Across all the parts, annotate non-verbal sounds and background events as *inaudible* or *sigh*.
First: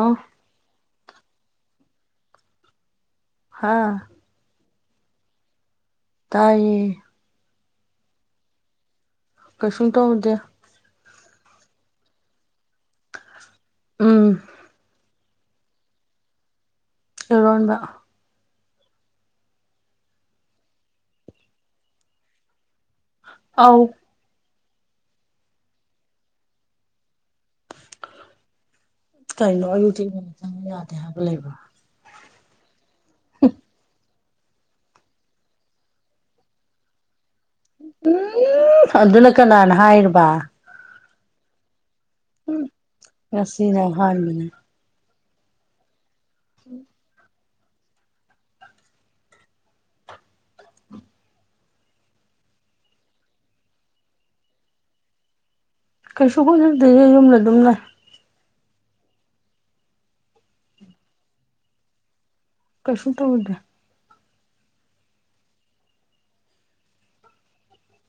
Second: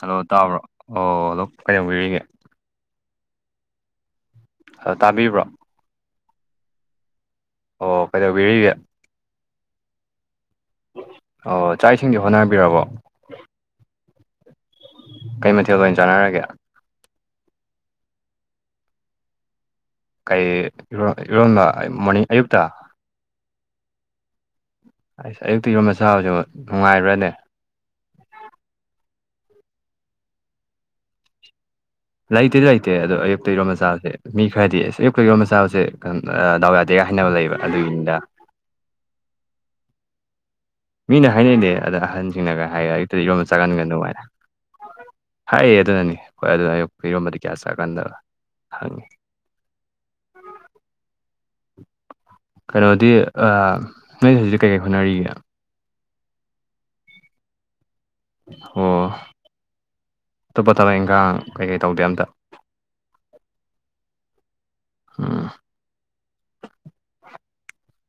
Hello ꯇꯥꯕ꯭ꯔꯣ ꯑꯣ hello ꯀꯩꯗꯧꯕꯤꯔꯤꯒꯦ? ꯍꯥꯥ ꯍꯥ ꯇꯥꯕꯤꯕ꯭ꯔꯣ? ꯇꯥꯏꯌꯦ ꯑꯣ ꯀꯩꯗꯧꯕꯤꯔꯤꯒꯦ? ꯀꯩꯁꯨꯡ ꯇꯧꯗꯦ꯫ ꯑꯣ ꯆꯥꯛ ꯏꯁꯤꯡꯗꯤ ꯍꯣꯠꯅꯕꯤꯔꯕꯣ? ꯎꯝ ꯀꯩ ꯃꯊꯦꯜ ꯑꯣꯏꯅ ꯆꯥꯅꯔꯒꯦ? ꯑꯦꯔꯣꯟꯕ ꯀꯩ ꯏꯔꯣꯟ ꯏꯔꯣꯟꯕ ꯑꯩ ꯃꯣꯔꯅꯤꯡ ꯑꯌꯨꯛꯇ? ꯑꯧ ꯑꯩꯁ ꯑꯌꯨꯛꯇ ꯏꯔꯣꯟꯕ ꯆꯥꯕꯁꯤꯕꯨ ꯅꯨꯡꯉꯥꯏꯕ꯭ꯔꯅꯦ? ꯀꯩꯅꯣ ꯑꯌꯨꯛꯇ ꯏꯔꯣꯟꯕ ꯆꯥꯕ ꯌꯥꯗꯦ ꯍꯥꯏꯕ ꯂꯩꯕ꯭ꯔꯣ ꯂꯩꯇꯦꯗ ꯂꯩꯇꯦ ꯑꯗꯣ ꯑꯌꯨꯛꯇ ꯏꯔꯣꯟꯕ ꯆꯥꯕꯁꯦ ꯃꯤ ꯈꯔꯗꯤ ꯏꯁ ꯑꯌꯨꯛꯇ ꯏꯔꯣꯟꯕ ꯆꯥꯕꯁꯦ ꯑꯝ ꯑꯥ ꯗꯥꯎ ꯌꯥꯗꯦꯒ ꯍꯥꯏꯅꯕ ꯂꯩꯕ ꯑꯗꯨꯒꯤꯅꯤꯗ *unintelligible* ꯑꯗꯨꯅ ꯀꯅꯥꯅ ꯍꯥꯏꯔꯕ? ꯃꯤꯅ ꯍꯥꯏꯅꯩꯗꯤ ꯑꯗ ꯑꯍꯟꯁꯤꯡꯅꯒ ꯍꯥꯏꯔ ꯑꯌꯨꯛꯇꯗꯤ ꯏꯔꯣꯟꯕ ꯉꯁꯤꯅ ꯆꯥꯒꯟꯒꯅꯨ ꯍꯥꯏꯅ ꯑꯍꯥꯟꯕꯅꯦ ꯍꯥꯏꯌꯦ ꯑꯗꯨꯅꯅꯤ ꯈꯣꯏ ꯑꯗꯨꯅ ꯑꯌꯨꯛ ꯏꯔꯣꯟꯕꯗꯤ ꯀ꯭ꯌꯥ ꯆꯥꯒꯟꯗꯕ ꯍꯪꯏ ꯀꯩꯅꯣꯗꯤ ꯑꯥ ꯅꯣꯏ ꯍꯧꯖꯤꯛ ꯀꯩꯀꯩ ꯍꯣꯠꯅꯔꯤꯒꯦ? ꯀꯩꯁꯨ ꯍꯣꯠꯅꯗꯦꯌꯦ ꯌꯨꯝꯗ ꯑꯗꯨꯝ ꯂꯩ꯫ ꯑꯣ ꯑꯇꯣꯞꯄ ꯊꯕꯛ ꯏꯪꯈꯥꯡ ꯀꯩꯀꯩ ꯇꯧꯗꯦ ꯑꯝꯇ ꯀꯩꯁꯨꯡ ꯇꯧꯗꯦ ꯎꯝ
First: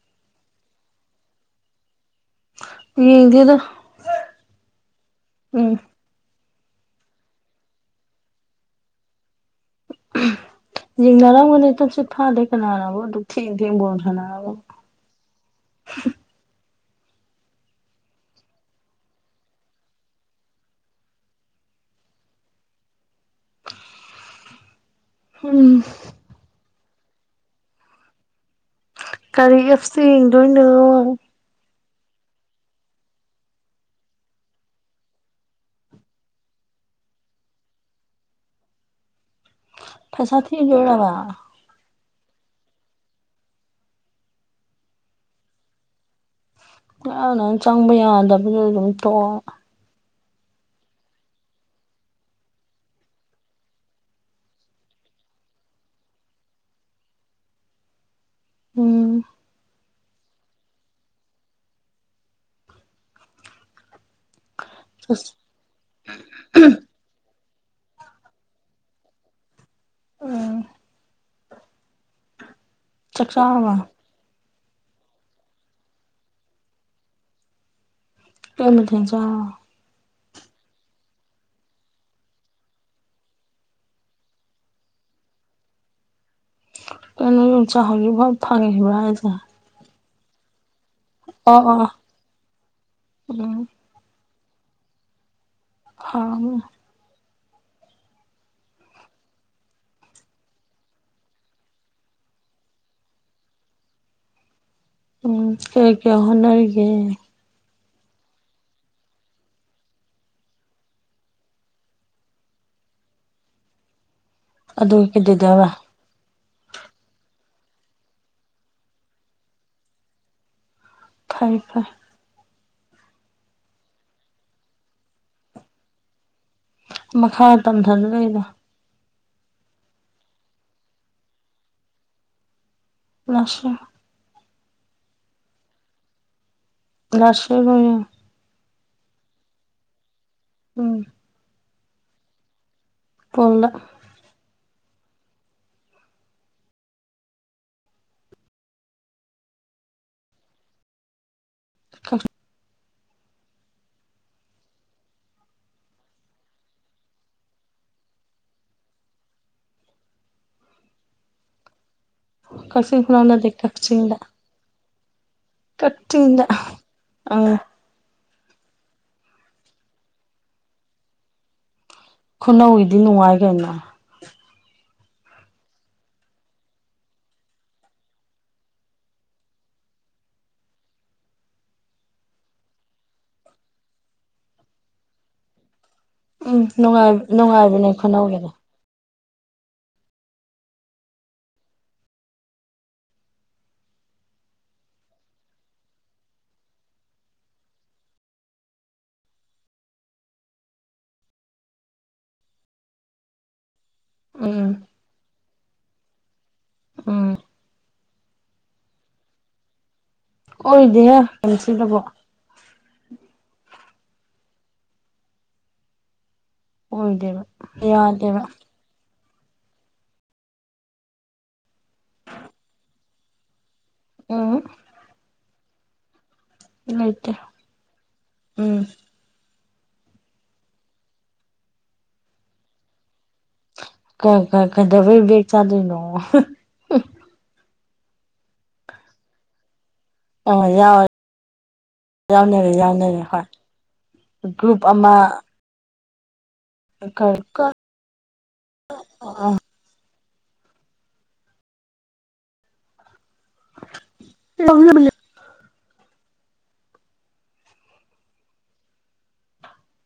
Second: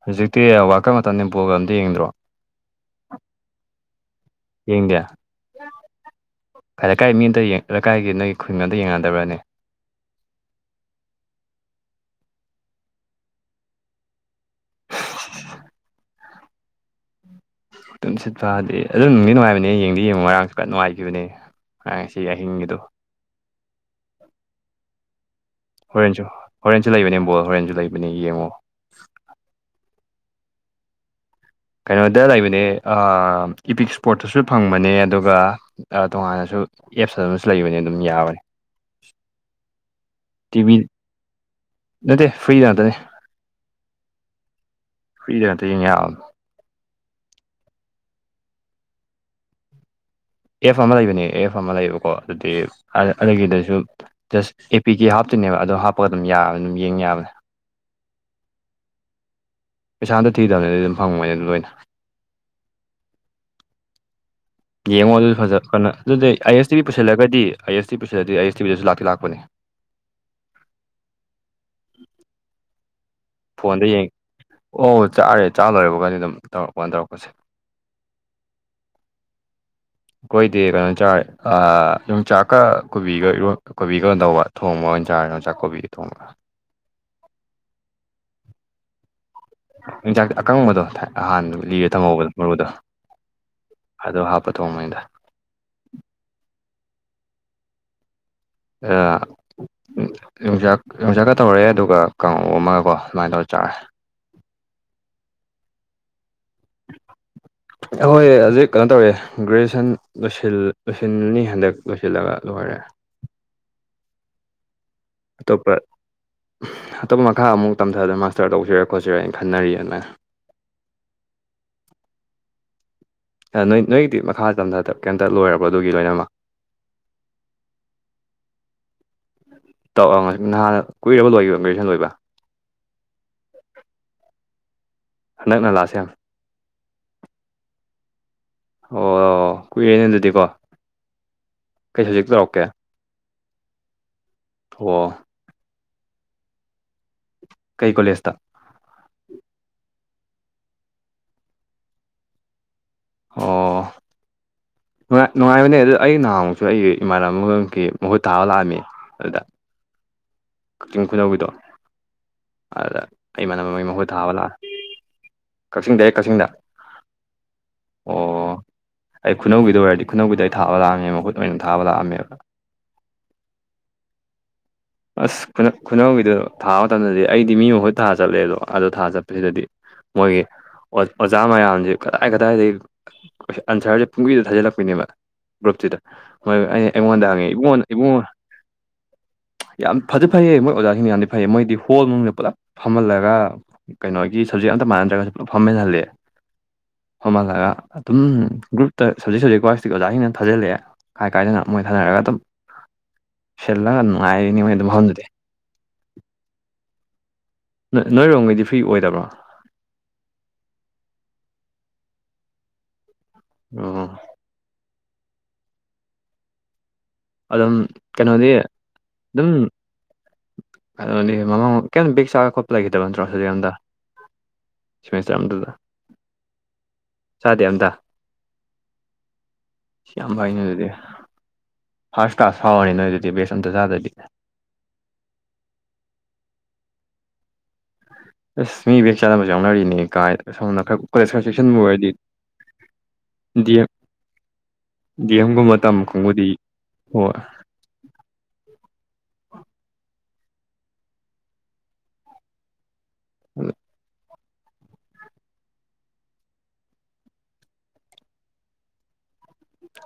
ꯍꯧꯖꯤꯛꯇꯤ ꯋꯥ꯭ꯔꯜ ꯀꯞ ꯃꯇꯝꯅꯦ ꯕꯣꯜꯒ ꯑꯝꯇ ꯌꯦꯡꯗ꯭ꯔꯣ? ꯌꯦꯡꯗꯦꯗ *unintelligible* ꯎꯝ ꯍꯥ ꯂꯩꯀꯥꯏ ꯃꯤ ꯑꯝꯇ ꯌꯦꯡ ꯂꯩꯀꯥꯏꯒꯤ ꯅꯣꯏ ꯈꯨꯟꯒ ꯑꯝꯇ ꯌꯦꯡꯅꯗꯕ꯭ꯔꯥꯅꯦ? ꯌꯦꯡꯅꯔꯝꯒꯅꯤ ꯇꯨꯝꯁꯤꯠ ꯐꯥꯗꯦ ꯀꯅꯥꯅꯕꯨ ꯑꯗꯨꯛ ꯊꯦꯡ ꯊꯦꯡ ꯕꯣꯜ ꯁꯥꯟꯅꯔꯒ ꯇꯨꯝꯁꯤꯠ ꯐꯥꯗꯦꯌꯦ ꯑꯗꯨꯗꯨꯝ ꯅꯨꯡꯗꯤ ꯅꯨꯡꯉꯥꯏꯕꯅꯦ ꯌꯦꯡꯗꯤ ꯌꯦꯡꯉꯣ ꯉꯥꯔꯥꯡꯁꯨ ꯀꯟ ꯅꯨꯡꯉꯥꯏꯈꯤꯕꯅꯦ ꯍꯥꯏ ꯉꯁꯤ ꯑꯍꯤꯡꯒꯤꯗꯣ ꯎꯝ ꯍꯣꯔꯦꯟꯁꯨ ꯍꯣꯔꯦꯟꯁꯨ ꯂꯩꯕꯅꯦ ꯕꯣꯜ ꯍꯣꯔꯦꯟꯁꯨ ꯂꯩꯕꯅꯦ ꯌꯦꯡꯉꯣ ꯀꯔꯤ ꯑꯦꯞꯁꯇ ꯌꯦꯡꯗꯣꯏꯅꯣ? ꯀꯩꯅꯣꯗ ꯂꯩꯕꯅꯦ ꯑꯥ ꯏꯄꯤꯛꯁ ꯁꯄ꯭ꯔꯣꯠꯇꯁꯨ ꯐꯪꯕꯅꯦ ꯑꯗꯨꯒ ꯑꯥ ꯇꯣꯉꯥꯟꯅꯁꯨ ꯑꯦꯞꯁ ꯑꯃꯁꯨ ꯂꯩꯕꯅꯦ ꯑꯗꯨꯝ ꯌꯥꯕꯅꯤ ꯄꯩꯁꯥ ꯇꯤꯚꯤ ꯊꯤꯗꯣꯏꯔꯕ? ꯅꯠꯇꯦ ꯐ꯭ꯔꯤꯗ ꯉꯥꯛꯇꯅꯦ ꯐ꯭ꯔꯤꯗ ꯉꯛꯇ ꯌꯦꯡ ꯌꯥꯕꯅꯤ ꯉꯥꯔꯥꯡꯅ ꯆꯪꯕ ꯌꯥꯗꯕꯗꯨꯗ ꯑꯗꯨꯝ ꯇꯣꯛꯑꯕ ꯑꯦꯐ ꯑꯃ ꯂꯩꯕꯅꯦ ꯑꯦꯐ ꯑꯃ ꯂꯩꯌꯦꯕꯀꯣ ꯑꯗꯨꯗꯤ ꯑꯗꯨꯒꯤꯗꯁꯨ ꯖꯁ ꯑꯦꯄꯤꯀꯦ ꯍꯥꯞꯇꯨꯏꯅꯦꯕ ꯑꯗꯨ ꯍꯥꯞꯄꯒ ꯑꯗꯨꯝ ꯌꯥꯕꯅꯦ ꯑꯗꯨꯝ ꯌꯦꯡ ꯌꯥꯕꯅꯦ ꯎꯝ ꯄꯩꯁꯥ ꯑꯝꯇ ꯊꯤꯗꯕꯅꯦ ꯑꯗꯨꯝ ꯐꯪꯕꯅꯦ ꯑꯗꯨ ꯂꯣꯏꯅ ꯌꯦꯡꯉꯣ ꯑꯗꯨ ꯑꯁ ꯐꯖ ꯀꯩꯅꯣ ꯑꯗꯨꯗꯤ ꯑꯥꯏ ꯑꯦꯁ ꯌꯦꯡꯉꯣ ꯑꯗꯨ ꯐꯖꯕꯅꯦ ꯑꯗꯨꯗꯤ ꯑꯥꯏ ꯑꯦꯁ ꯇꯤꯚꯤ ꯄꯨꯁꯜꯂꯒꯗꯤ ꯑꯥꯏ ꯑꯦꯁ ꯇꯤꯚꯤ ꯄꯨꯁꯤꯜꯂꯗꯤ ꯑꯥꯏ ꯑꯦꯁ ꯇꯤꯚꯤꯗꯁꯨ ꯂꯥꯛꯇꯤ ꯂꯥꯛꯄꯅꯦ ꯎꯝ ꯆꯥꯛ ꯆꯥꯔꯕ ꯐꯣꯟꯗ ꯌꯦꯡ ꯑꯣ ꯆꯥꯔꯦ ꯆꯥ ꯂꯣꯏꯕꯒꯅꯦ ꯑꯗꯨꯝ ꯇꯧꯔꯛꯄꯥꯟ ꯇꯧꯔꯛꯄꯁꯦ ꯀꯩ ꯃꯊꯦꯜ ꯆꯥ ꯑꯩꯈꯣꯏꯗꯤ ꯀꯩꯅꯣ ꯆꯥꯔꯦ ꯑꯥ ꯌꯣꯡꯆꯥꯛꯀ ꯀꯣꯕꯤꯒ ꯏꯔꯣꯟ ꯀꯣꯕꯤꯒꯗꯧꯕ ꯊꯣꯡꯕ ꯑꯣꯏꯅ ꯆꯥꯔꯦ ꯌꯣꯡꯆꯥꯛꯀ ꯀꯣꯕꯤꯒ ꯊꯣꯡꯕ ꯀꯩꯅꯣ ꯌꯣꯡꯆꯥꯛ ꯍꯧꯖꯤꯛꯐꯥꯎ ꯐꯪꯉꯤꯕ ꯍꯥꯏꯁꯦ ꯌꯣꯡꯆꯥꯛꯇꯤ ꯑꯀꯪꯕꯗꯣ ꯍꯥꯟꯕ ꯑꯣ ꯑꯣ ꯂꯤꯔꯦ ꯊꯝꯍꯧꯕꯗꯣ ꯃꯔꯨꯗꯣ ꯎꯝ ꯑꯗꯣ ꯍꯥꯞꯄ ꯊꯣꯡꯕꯅꯤꯗ ꯍꯥꯎꯅꯤ ꯑꯥ ꯌꯣꯡꯆꯥꯛ ꯌꯣꯡꯆꯥꯛꯀ ꯇꯧꯔꯦ ꯑꯗꯨꯒ ꯀꯥꯡꯍꯧ ꯑꯃꯒꯀꯣ ꯑꯗꯨꯃꯥꯏꯅ ꯇꯧꯔ ꯆꯥꯔꯦ ꯎꯝ ꯀꯩ ꯀꯩ ꯍꯣꯠꯅꯔꯤꯒꯦ ꯑꯩꯈꯣꯏ ꯍꯧꯖꯤꯛ ꯀꯩꯅꯣ ꯇꯧꯔꯦ ꯒ꯭ꯔꯦꯖꯨꯑꯦꯁꯟ ꯂꯣꯏꯁꯤꯜ ꯂꯣꯏꯁꯤꯜꯂꯅꯤ ꯍꯟꯗꯛ ꯂꯣꯏꯁꯤꯜꯂꯒ ꯂꯣꯏꯔꯦ ꯑꯗꯨ ꯑꯇꯣꯞꯄ ꯑꯇꯣꯞꯄ ꯃꯈꯥ ꯑꯃꯨꯛ ꯇꯝꯊꯗꯅ ꯃꯥꯁꯇꯔ ꯇꯧꯁꯤꯔ ꯈꯣꯠꯁꯤꯔꯅ ꯈꯟꯅꯔꯤꯌꯦ ꯑꯗꯨꯃꯥꯏꯅ ꯐꯩ ꯐꯩ ꯅꯣꯏ ꯅꯣꯏꯒꯤꯗꯤ ꯃꯈꯥ ꯇꯝꯊ ꯀꯩꯝꯇ ꯂꯣꯏꯔꯕꯣ ꯑꯗꯨꯒꯤ ꯂꯣꯏꯅꯃꯛ ꯃꯈꯥ ꯇꯝꯊꯔꯔꯣꯏꯗ ꯇꯧ ꯑꯥ ꯅꯥꯍꯥꯟꯅ ꯀꯨꯏꯔꯕꯣ ꯂꯣꯏꯒꯤꯕ ꯒ꯭ꯔꯦꯖꯨꯑꯦꯁꯟ ꯂꯣꯏꯕ ꯂꯥꯁ ꯏꯌ꯭ꯥꯔ ꯍꯟꯗꯛꯅ ꯂꯥꯏꯁ ꯏꯌꯥ꯭ꯔ ꯂꯥꯁ ꯏꯌꯥ꯭ꯔ ꯂꯣꯏꯔꯦ ꯑꯣ ꯀꯨꯏꯔꯦꯅꯦ ꯑꯗꯨꯗꯤꯀꯣ ꯎꯝ ꯀꯩ ꯁꯞꯖꯦꯛ ꯇꯧꯔꯛꯀꯦ ꯄꯣꯜꯂ ꯑꯣ ꯀꯩ ꯀꯣꯂꯦꯖꯇ *unintelligible* ꯑꯣ ꯅꯨꯡꯉꯥꯏ ꯅꯨꯡꯉꯥꯏꯕꯅꯦ ꯑꯗꯨ ꯑꯩ ꯅꯍꯥꯟꯃꯨꯛꯁꯨ ꯑꯩ ꯏꯃꯥꯟꯅꯕꯑꯃꯈꯛꯀꯤ ꯃꯍꯨꯠ ꯊꯥꯕ ꯂꯥꯛꯑꯝꯃꯤ ꯑꯗꯨꯗ ꯀꯥꯛꯆꯤꯡ ꯈꯨꯅꯧꯒꯤꯗꯣ ꯑꯗꯨꯗ ꯀꯛꯆꯤꯡ ꯈꯨꯅꯧ ꯑꯩ ꯅꯠꯇꯦ ꯏꯃꯥꯟꯅꯕ ꯑꯃꯒꯤ ꯃꯍꯨꯠ ꯀꯛꯆꯤꯡꯗ ꯊꯥꯕ ꯂꯥꯛ ꯀꯛꯆꯤꯡ ꯗꯥꯏꯔꯦꯛ ꯀꯛꯆꯤꯡꯗ ꯎꯝ ꯑꯣ ꯑꯩ ꯈꯨꯅꯧꯒꯤꯗꯣ ꯑꯣꯏꯔꯗꯤ ꯈꯨꯅꯧꯒꯤꯗ ꯑꯩ ꯊꯥꯕ ꯂꯥꯛꯑꯝꯃꯦ ꯃꯍꯨꯠ ꯑꯣꯏꯅ ꯊꯥꯕ ꯂꯥꯛꯑꯝꯃꯦꯕ ꯈꯨꯅꯧꯒꯤꯗꯤ ꯅꯨꯡꯉꯥꯏ ꯀꯩꯅꯣ ꯑꯁ ꯈꯨꯅꯧꯒꯤꯗꯨ ꯊꯥꯕ ꯃꯇꯝꯗꯗꯤ ꯑꯩꯗꯤ ꯃꯤ ꯃꯍꯨꯠ ꯊꯥ ꯆꯠꯂꯦ ꯑꯗꯣ ꯊꯥ ꯆꯠꯄꯁꯤꯗꯗꯤ ꯃꯣꯏꯒꯤ ꯑꯣꯖꯥ ꯃꯌꯥꯝꯁꯤ ꯀꯗꯥꯏ ꯀꯗꯥꯏꯗꯩ *unintelligible* ꯑꯟꯁꯔꯁꯦ ꯄꯨꯡꯒꯤꯗ ꯊꯥꯖꯤꯜꯂꯛꯄꯤꯅꯦꯕ ꯒ꯭ꯔꯨꯞꯇꯨꯗ ꯃꯣꯏ ꯎꯝ ꯑꯩ ꯅꯨꯡꯉꯥꯏ ꯑꯩꯉꯣꯟꯗ ꯍꯪꯉꯛꯑꯦ ꯏꯕꯨꯡꯉꯣ ꯅꯨꯡꯉꯥꯏꯕꯅꯦ ꯏꯕꯨꯡꯉꯣ ꯈꯨꯅꯧꯒꯤꯗꯣ ꯌꯥꯝ ꯐꯗꯤ ꯐꯩꯌꯦ ꯃꯣꯏ ꯑꯣꯖꯥꯁꯤꯡꯗꯣ ꯌꯥꯝꯗꯤ ꯐꯩꯌꯦ ꯃꯣꯏꯗꯤ ꯍꯣꯜ ꯃꯅꯨꯡꯗꯅ ꯄꯨꯂꯞ ꯐꯝꯍꯜꯂꯒꯥ ꯀꯩꯅꯣꯒꯤ ꯁꯞꯖꯦꯛ ꯑꯝꯇ ꯃꯥꯟꯅꯗ꯭ꯔꯒꯁꯨ ꯄꯨꯂꯞ ꯐꯝꯃꯤꯟꯍꯜꯂꯦ ꯐꯝꯍꯜꯂꯒ ꯑꯗꯨꯝ ꯒ꯭ꯔꯨꯞꯇ ꯁꯕꯖꯦꯛ ꯁꯕꯖꯦꯛ ꯋꯥꯏꯁꯇꯒꯤ ꯑꯣꯖꯥꯁꯤꯡꯅ ꯊꯥꯖꯤꯜꯂꯛꯑꯦ ꯀꯥꯏ ꯀꯥꯏꯗꯩꯅꯣ ꯃꯣꯏ ꯊꯥꯅꯔꯒ ꯑꯗꯨꯝ ꯁꯤꯜꯂꯒ ꯅꯨꯡꯉꯥꯏꯔꯤꯅꯤ ꯎꯝ ꯃꯣꯏ ꯑꯗꯨ ꯃꯐꯝꯗꯨꯗꯤ ꯎꯝ ꯅꯣꯏ ꯅꯣꯏꯔꯣꯝꯒꯤꯗꯤ ꯐ꯭ꯔꯤ ꯑꯣꯏꯗꯕ꯭ꯔꯣ ꯑꯣꯏꯗꯦꯍꯦ *unintelligible* ꯗꯕꯨ *unintelligible* ꯑꯣꯏꯗꯦꯕ ꯑꯗꯨꯝ ꯌꯥꯗꯦꯕ ꯀꯩꯅꯣꯗꯤ ꯑꯗꯨꯝ ꯀꯩꯅꯣꯅꯤ ꯃꯃꯥꯡ ꯀꯩꯝ ꯕꯦꯛ ꯆꯥꯕ ꯈꯣꯠꯄ ꯂꯩꯈꯤꯗꯕ ꯅꯠꯇ꯭ꯔꯣ ꯁꯕꯖꯦꯛ ꯑꯝꯗ ꯎꯝ ꯁꯦꯃꯦꯁꯇ꯭ꯔ ꯑꯝꯇꯗ ꯂꯩꯇꯦ ꯆꯥꯗꯦ ꯑꯝꯗ ꯎꯝ ꯌꯥꯝ ꯐꯩ ꯑꯗꯨꯗꯤ ꯐꯥꯔꯁ ꯀ꯭ꯂꯥꯁ ꯐꯥꯎꯔꯅꯤ ꯅꯣꯏ ꯑꯗꯨꯗꯤ ꯕꯦꯛꯁꯨ ꯑꯝꯇ ꯆꯥꯗ꯭ꯔꯗꯤ ꯀ ꯀ ꯀꯩꯗꯧꯕꯩ ꯕꯦꯛ ꯆꯥꯗꯣꯏꯅꯣ *unintelligible* ꯑꯁ ꯃꯤ ꯕꯦꯛ ꯆꯥꯅꯕꯁꯨ ꯌꯥꯎꯅꯔꯤꯅꯦ ꯀꯥꯏ ꯑ ꯁꯣꯝꯅ ꯈꯔ ꯀꯣꯂꯦꯖ ꯈꯔ ꯆꯦꯛꯁꯤꯟꯕ ꯑꯣꯏꯔꯗꯤ ꯌꯥꯎꯅꯔꯦ ꯌꯥꯎꯅꯔꯦ ꯍꯣꯏ D M group D M ꯒꯨꯝꯕ ꯇꯝ ꯀꯥꯡꯕꯨꯗꯤ ꯍꯣꯏ *unintelligible* ꯀ *unintelligible* ꯑ *unintelligible* *unintelligible*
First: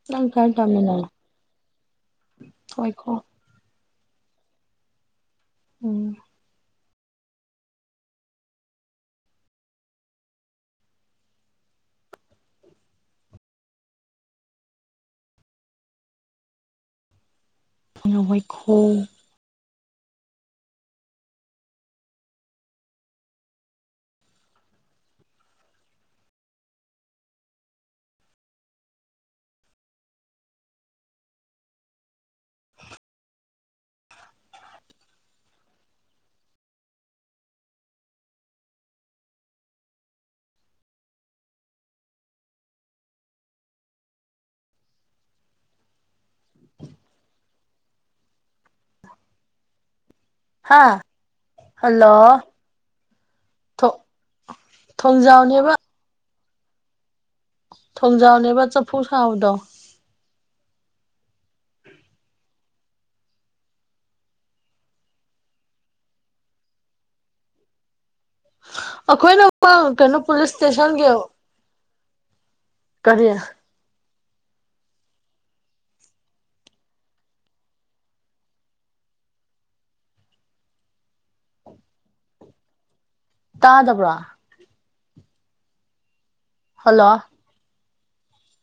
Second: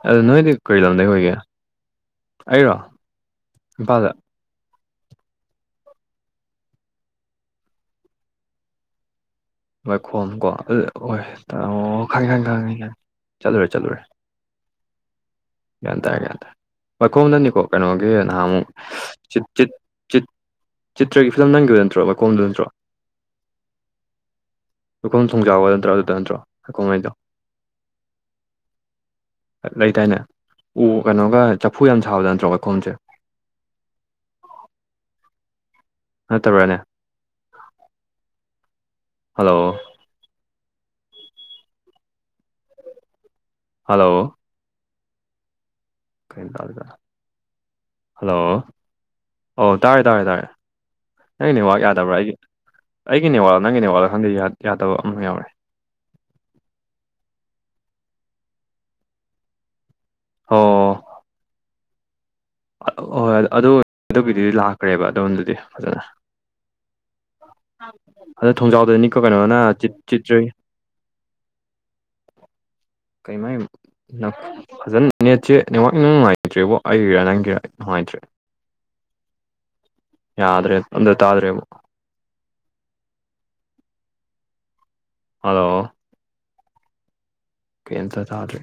ꯑꯗꯨ ꯅꯪ ꯅꯣꯏꯗꯤ ꯀꯥꯏ ꯀꯔꯤ ꯂꯝꯗꯒꯤ ꯇꯥꯃꯤꯟꯅꯩꯅꯣ ꯑꯣꯏꯒꯦ ꯑꯩꯔꯣ ꯋꯥꯏꯈꯣ ꯏꯝꯐꯥꯜꯗ ꯎꯝ ꯋꯥꯥꯏꯈꯣꯝ ꯀꯣ ꯑꯗꯨ ꯑꯣꯏ *unintelligible* ꯑꯣ ꯈꯪꯉꯦ ꯈꯪꯉꯦ ꯈꯪꯉꯦ ꯆꯠꯂꯨꯔꯦ ꯆꯠꯂꯨꯔꯦ ꯒ꯭ꯌꯥꯟ ꯇꯥꯔꯦ ꯒ꯭ꯌꯥꯟ ꯇꯥꯔꯦ ꯋꯥꯥꯏꯈꯣꯡꯗꯅꯤꯀꯣ ꯀꯩꯅꯣꯒꯤ ꯅꯍꯥꯟꯃꯨꯛ ꯋꯥꯏꯈꯣ *unintelligible* ꯆꯤꯠ ꯆꯤꯠ ꯆꯤꯠ ꯆꯤꯠꯇ꯭ꯔꯒꯤ ꯐꯤꯂꯝ ꯅꯝꯒꯤꯕꯗꯨ ꯅꯠꯇ꯭ꯔꯣ ꯋꯥꯏꯈꯣꯝꯗ ꯅꯠꯇ꯭ꯔꯣ *unintelligible* ꯅꯠꯇ꯭ꯔꯣ *unintelligible* ꯅꯠꯇ꯭ꯔꯣ *unintelligible* ꯂꯩꯇꯥꯏꯅꯦ ꯎ ꯀꯩꯅꯣꯒ ꯆꯐꯨ ꯌꯥꯝ ꯁꯥꯕꯗꯣ ꯅꯠꯇ꯭ꯔꯣ ꯋꯥꯏꯈꯣꯝꯁꯦ ꯅꯠꯇꯕ꯭ꯔꯥꯅꯦ ꯍꯜꯂꯣ ꯍꯜꯂꯣ *unintelligible* ꯍꯜꯂꯣ ꯑꯣ ꯇꯥꯔꯦ ꯇꯥꯔꯦ ꯇꯥꯔꯦ ꯍꯥ ꯅꯪꯒꯤ ꯅꯦꯠꯋꯥꯛ ꯌꯥꯗꯕ꯭ꯔꯥ ꯍꯜꯂꯣ ꯑꯩꯒꯤ ꯑꯩꯒꯤ ꯅꯦꯠꯋꯥꯛꯂ ꯅꯪꯒꯤ ꯅꯦꯠꯋꯥꯛꯂ ꯈꯪꯗꯦ ꯌꯥ ꯌꯥꯗꯕ ꯑꯃ ꯌꯥꯎꯔꯦ ꯊꯣꯡꯖꯥꯎꯅꯦꯕ ꯊꯣꯡꯖꯥꯎꯅꯦꯕꯥ ꯆꯐꯨ ꯁꯥꯕꯗꯣ ꯑꯣ ꯑꯛ ꯍꯣꯏ ꯑꯗꯨ ꯅꯠꯇꯕꯤꯗꯤ ꯂꯥꯛꯈ꯭ꯔꯦꯕ ꯑꯗꯣꯝꯗꯗꯤ ꯐꯖꯅ *unintelligible* ꯑꯗꯣ ꯊꯣꯡꯖꯥꯎꯗꯩꯩꯅꯤꯀꯣ ꯑꯩꯈꯣꯏꯅ ꯀꯩꯅꯣꯅ ꯆꯤꯠ ꯀꯩꯅꯣ ꯆꯤꯠꯇ꯭ꯔꯦ ꯄꯨꯂꯤꯁ ꯏꯁꯇꯦꯁꯟꯒꯤ ꯀꯔꯤ ꯀꯩ ꯃꯥꯏ *unintelligible* *unintelligible* ꯐꯖꯅ ꯅꯦꯠꯁꯦ ꯅꯦꯠꯋꯥꯛ ꯏꯅꯨꯡ ꯅꯨꯡꯉꯥꯏꯇ꯭ꯔꯦꯕꯣ ꯑꯩꯒꯤꯔ ꯅꯪꯒꯤꯔ ꯅꯨꯡꯉꯥꯏꯇ꯭ꯔꯦ ꯌꯥꯗ꯭ꯔꯦ ꯑꯝꯗ ꯇꯥꯗ꯭ꯔꯦꯕꯣ ꯇꯥꯗꯕ꯭ꯔꯣ ꯍꯜꯂꯣ ꯍꯜꯂꯣ ꯀꯩꯝꯇ ꯇꯥꯗ꯭ꯔꯦ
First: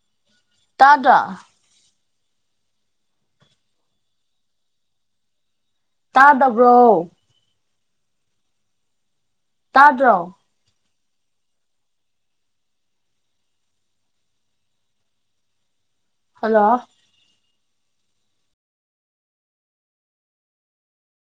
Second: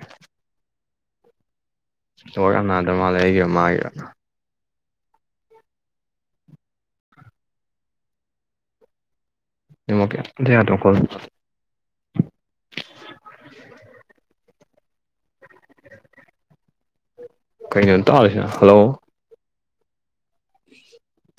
ꯇꯥꯗ꯭ꯔꯣ ꯅꯦꯠꯋꯥꯛ ꯌꯥꯝ ꯌꯥꯗꯕ ꯃꯥꯜꯂꯦ ꯑꯩꯒꯤꯔ ꯃꯥꯒꯤꯔ ꯇꯥꯗꯕ꯭ꯔꯣ ꯅꯦꯠꯋꯥꯛ ꯇꯥꯗ꯭ꯔꯣ ꯀꯩꯝꯇ ꯌꯥꯗ *unintelligible* ꯀꫭꯜ ꯑꯝꯇ ꯇꯧꯗꯦ ꯍꯜꯂꯣ ꯀꯩꯅꯣ ꯇꯥꯗ꯭ꯔꯤ ꯁꯤꯅ ꯍꯜꯂꯣ *inaudible*